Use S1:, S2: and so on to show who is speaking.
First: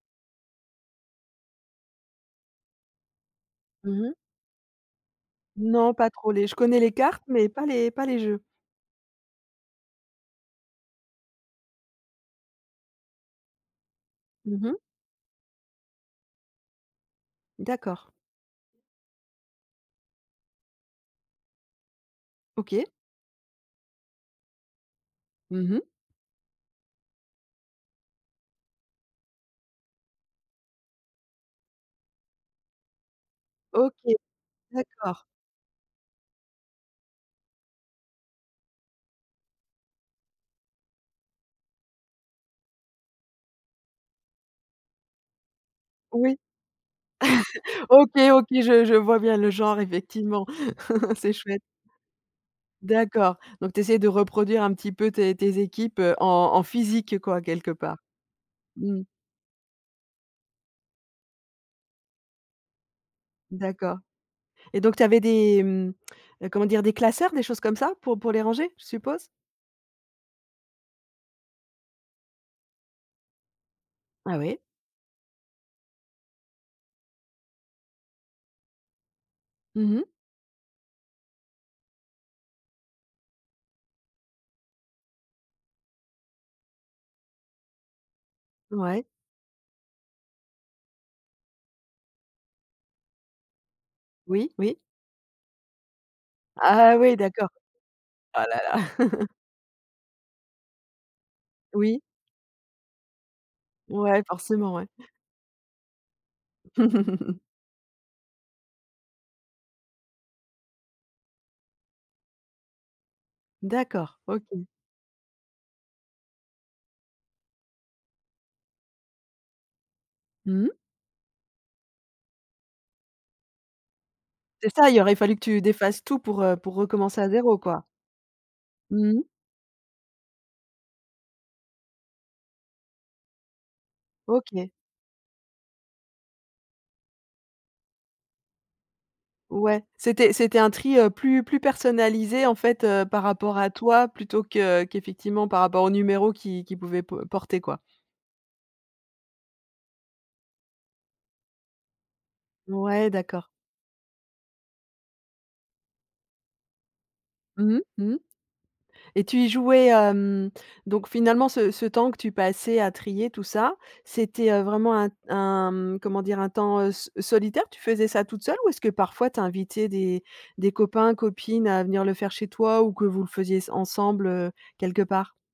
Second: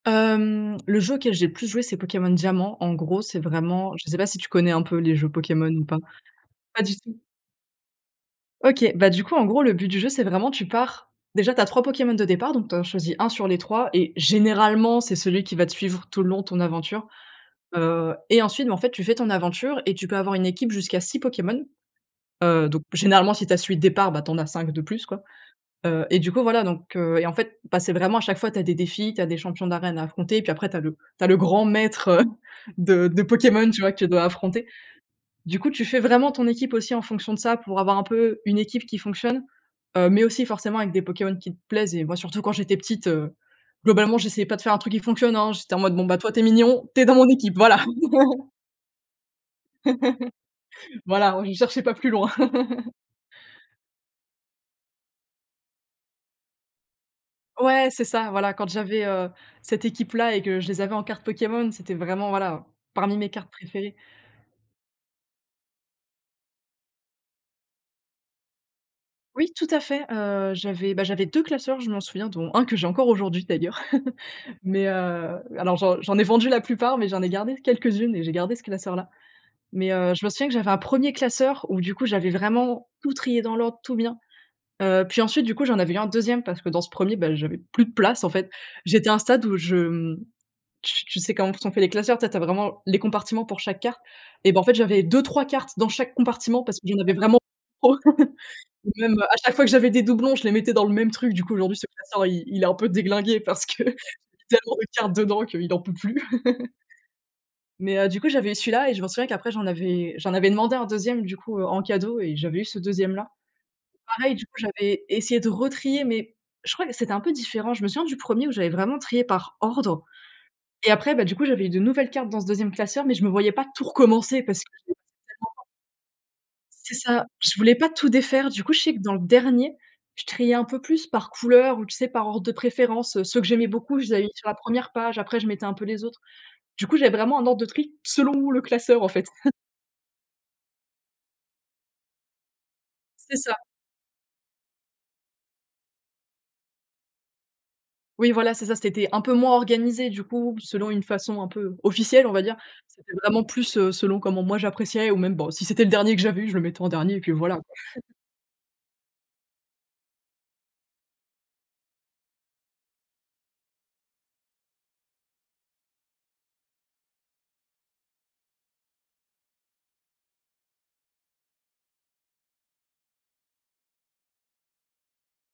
S1: Hem, le jeu auquel j'ai le plus joué, c'est Pokémon Diamant. En gros, c'est vraiment,
S2: Mmh
S1: je
S2: mh.
S1: sais pas si tu connais un peu les jeux Pokémon ou
S2: Non,
S1: pas?
S2: pas trop les je connais
S1: Pas
S2: les
S1: du tout.
S2: cartes, mais pas les pas les jeux.
S1: OK. Bah, du coup, en gros, le but du jeu, c'est vraiment tu pars, déjà tu as 3 Pokémon de départ, donc tu en choisis 1 sur les 3 et
S2: Mmh mh.
S1: généralement, c'est celui qui va te suivre tout le long de ton aventure.
S2: D'accord.
S1: Heu et ensuite, en fait, bah, tu fais ton aventure et tu peux avoir une équipe jusqu'à 6 Pokémons. Heu, donc,
S2: OK.
S1: généralement, si tu as celui de départ, ben, tu en as 5 de plus, quoi.
S2: Mmh mh.
S1: Heu et du coup, voilà donc heu et en fait, bah, c'est vraiment à chaque fois, tu as des défis, tu as des champions d'arène à affronter, puis après tu as le tu as le grand maître, heu, de de Pokémon, tu vois,
S2: OK,
S1: que tu dois affronter.
S2: d'accord.
S1: Du coup, tu fais vraiment ton équipe aussi en fonction de ça pour avoir un peu une équipe qui fonctionne, heu, mais aussi forcément avec des Pokémon qui te plaisent et moi, surtout quand j'étais petite, heu, globalement, j'essayais pas de faire un truc qui fonctionne, hein. J'étais en mode: «Bon bah, toi,
S2: Oui.
S1: tu es mignon, tu es dans mon équipe», voilà.
S2: OK, OK, je je vois bien le genre effectivement, c'est
S1: Voilà, ouais, je
S2: chouette.
S1: cherchais pas plus loin.
S2: D'accord, donc tu essaies de reproduire un petit peu tes tes équipes, heu, en en physique, quoi, quelque
S1: Ouais,
S2: part?
S1: c'est ça, voilà, quand
S2: Mmh.
S1: j'avais, heu, cette équipe là et que je les avais en carte Pokémon, c'était vraiment voilà, parmi mes cartes préférées.
S2: D'accord et donc tu avais des, hem, heu, comment dire, des classeurs, des choses comme ça pour pour les ranger, je suppose?
S1: Oui, tout à fait. Heu, j'avais, bah, j'avais 2 classeurs, je m'en souviens, dont 1 que j'ai encore aujourd'hui d'ailleurs
S2: Ah ouais.
S1: mais heu, alors j'en j'en ai vendu la plupart, mais j'en ai gardé quelques-unes et j'ai gardé ce classeur-là mais
S2: Mmh mh.
S1: heu, je me souviens que j'avais un 1er classeur où, du coup, j'avais vraiment tout trié dans l'ordre, tout bien. Heu, puis ensuite du coup, j'en avais eu un 2e parce que dans ce 1er, ben, j'avais plus de place, en fait.
S2: Ouais.
S1: J'étais à un stade où je, hem, tu tu sais comment sont fait les classeurs? Tu sais, tu as vraiment les compartiments pour chaque carte
S2: Oui,
S1: et bah, en fait,
S2: oui.
S1: j'avais 2-3 cartes dans chaque compartiment parce que
S2: Ah
S1: j'en avais
S2: oui,
S1: vraiment
S2: d'accord.
S1: trop.
S2: Oh là là!
S1: Et même, heu, à chaque fois que j'avais des doublons, je les mettais dans le même truc. Du coup, aujourd'hui, ce
S2: Oui.
S1: classeur, il il est un peu déglingué parce que
S2: Ouais, forcément
S1: tellement
S2: ouais.
S1: de cartes dedans qu'il en peut plus mais heu, du coup, j'avais eu celui-là et je m'en souviens qu'après j'en avais eu j'en avais demandé un 2e, du coup, heu, en cadeau et j'avais eu ce 2e là.
S2: D'accord,
S1: Pareil, du coup,
S2: OK.
S1: j'avais essayé de retrier, mais je crois que c'était un peu différent. Je me souviens du 1er où j'avais vraiment trié par ordre,
S2: Mmh.
S1: et après, bah du coup, j'avais eu de nouvelles cartes dans ce 2e classeur, mais je me voyais pas tout recommencer parce que
S2: C'est ça,
S1: c'était
S2: il y aurait fallu que
S1: tellement
S2: tu défasses tout pour, heu, pour
S1: C'est
S2: recommencer
S1: ça.
S2: à
S1: Je
S2: 0,
S1: voulais
S2: quoi?
S1: pas tout défaire. Du coup, je sais que
S2: Mmh
S1: dans le
S2: mh.
S1: dernier, je triais un peu plus par couleur ou, tu sais, par ordre de préférence, heu. Ceux que j'aimais beaucoup, je les avais mis sur la
S2: OK.
S1: 1re page. Après, je mettais un peu les autres. Du coup, j'avais vraiment un ordre de tri selon le classeur en fait.
S2: Ouais, c'était c'était un tri, heu, plus plus personnalisé en fait, heu, par
S1: C'est ça.
S2: rapport à toi, plutôt que qu'effectivement par rapport au numéro qui qu'il pouvait po porter, quoi.
S1: Oui, voilà, c'est ça, c'était un peu moins organisé, du coup, selon une façon un peu officielle, on va dire.
S2: Ouais,
S1: C'était vraiment
S2: d'accord.
S1: plus, heu, selon comment moi j'appréciais ou même bon, si c'était le dernier que j'avais eu, je le mettais en dernier et puis voilà, quoi.
S2: Mmh mh, mmh mh et tu y jouais, hem, donc finalement ce ce temps que tu passais à trier tout ça, c'était, heu, vraiment un un comment dire, un temps, heu, so solitaire, tu faisais ça toute seule ou est-ce que parfois tu invitais des des copains, copines à venir le faire chez toi ou que vous le faisiez sen ensemble, heu, quelque part?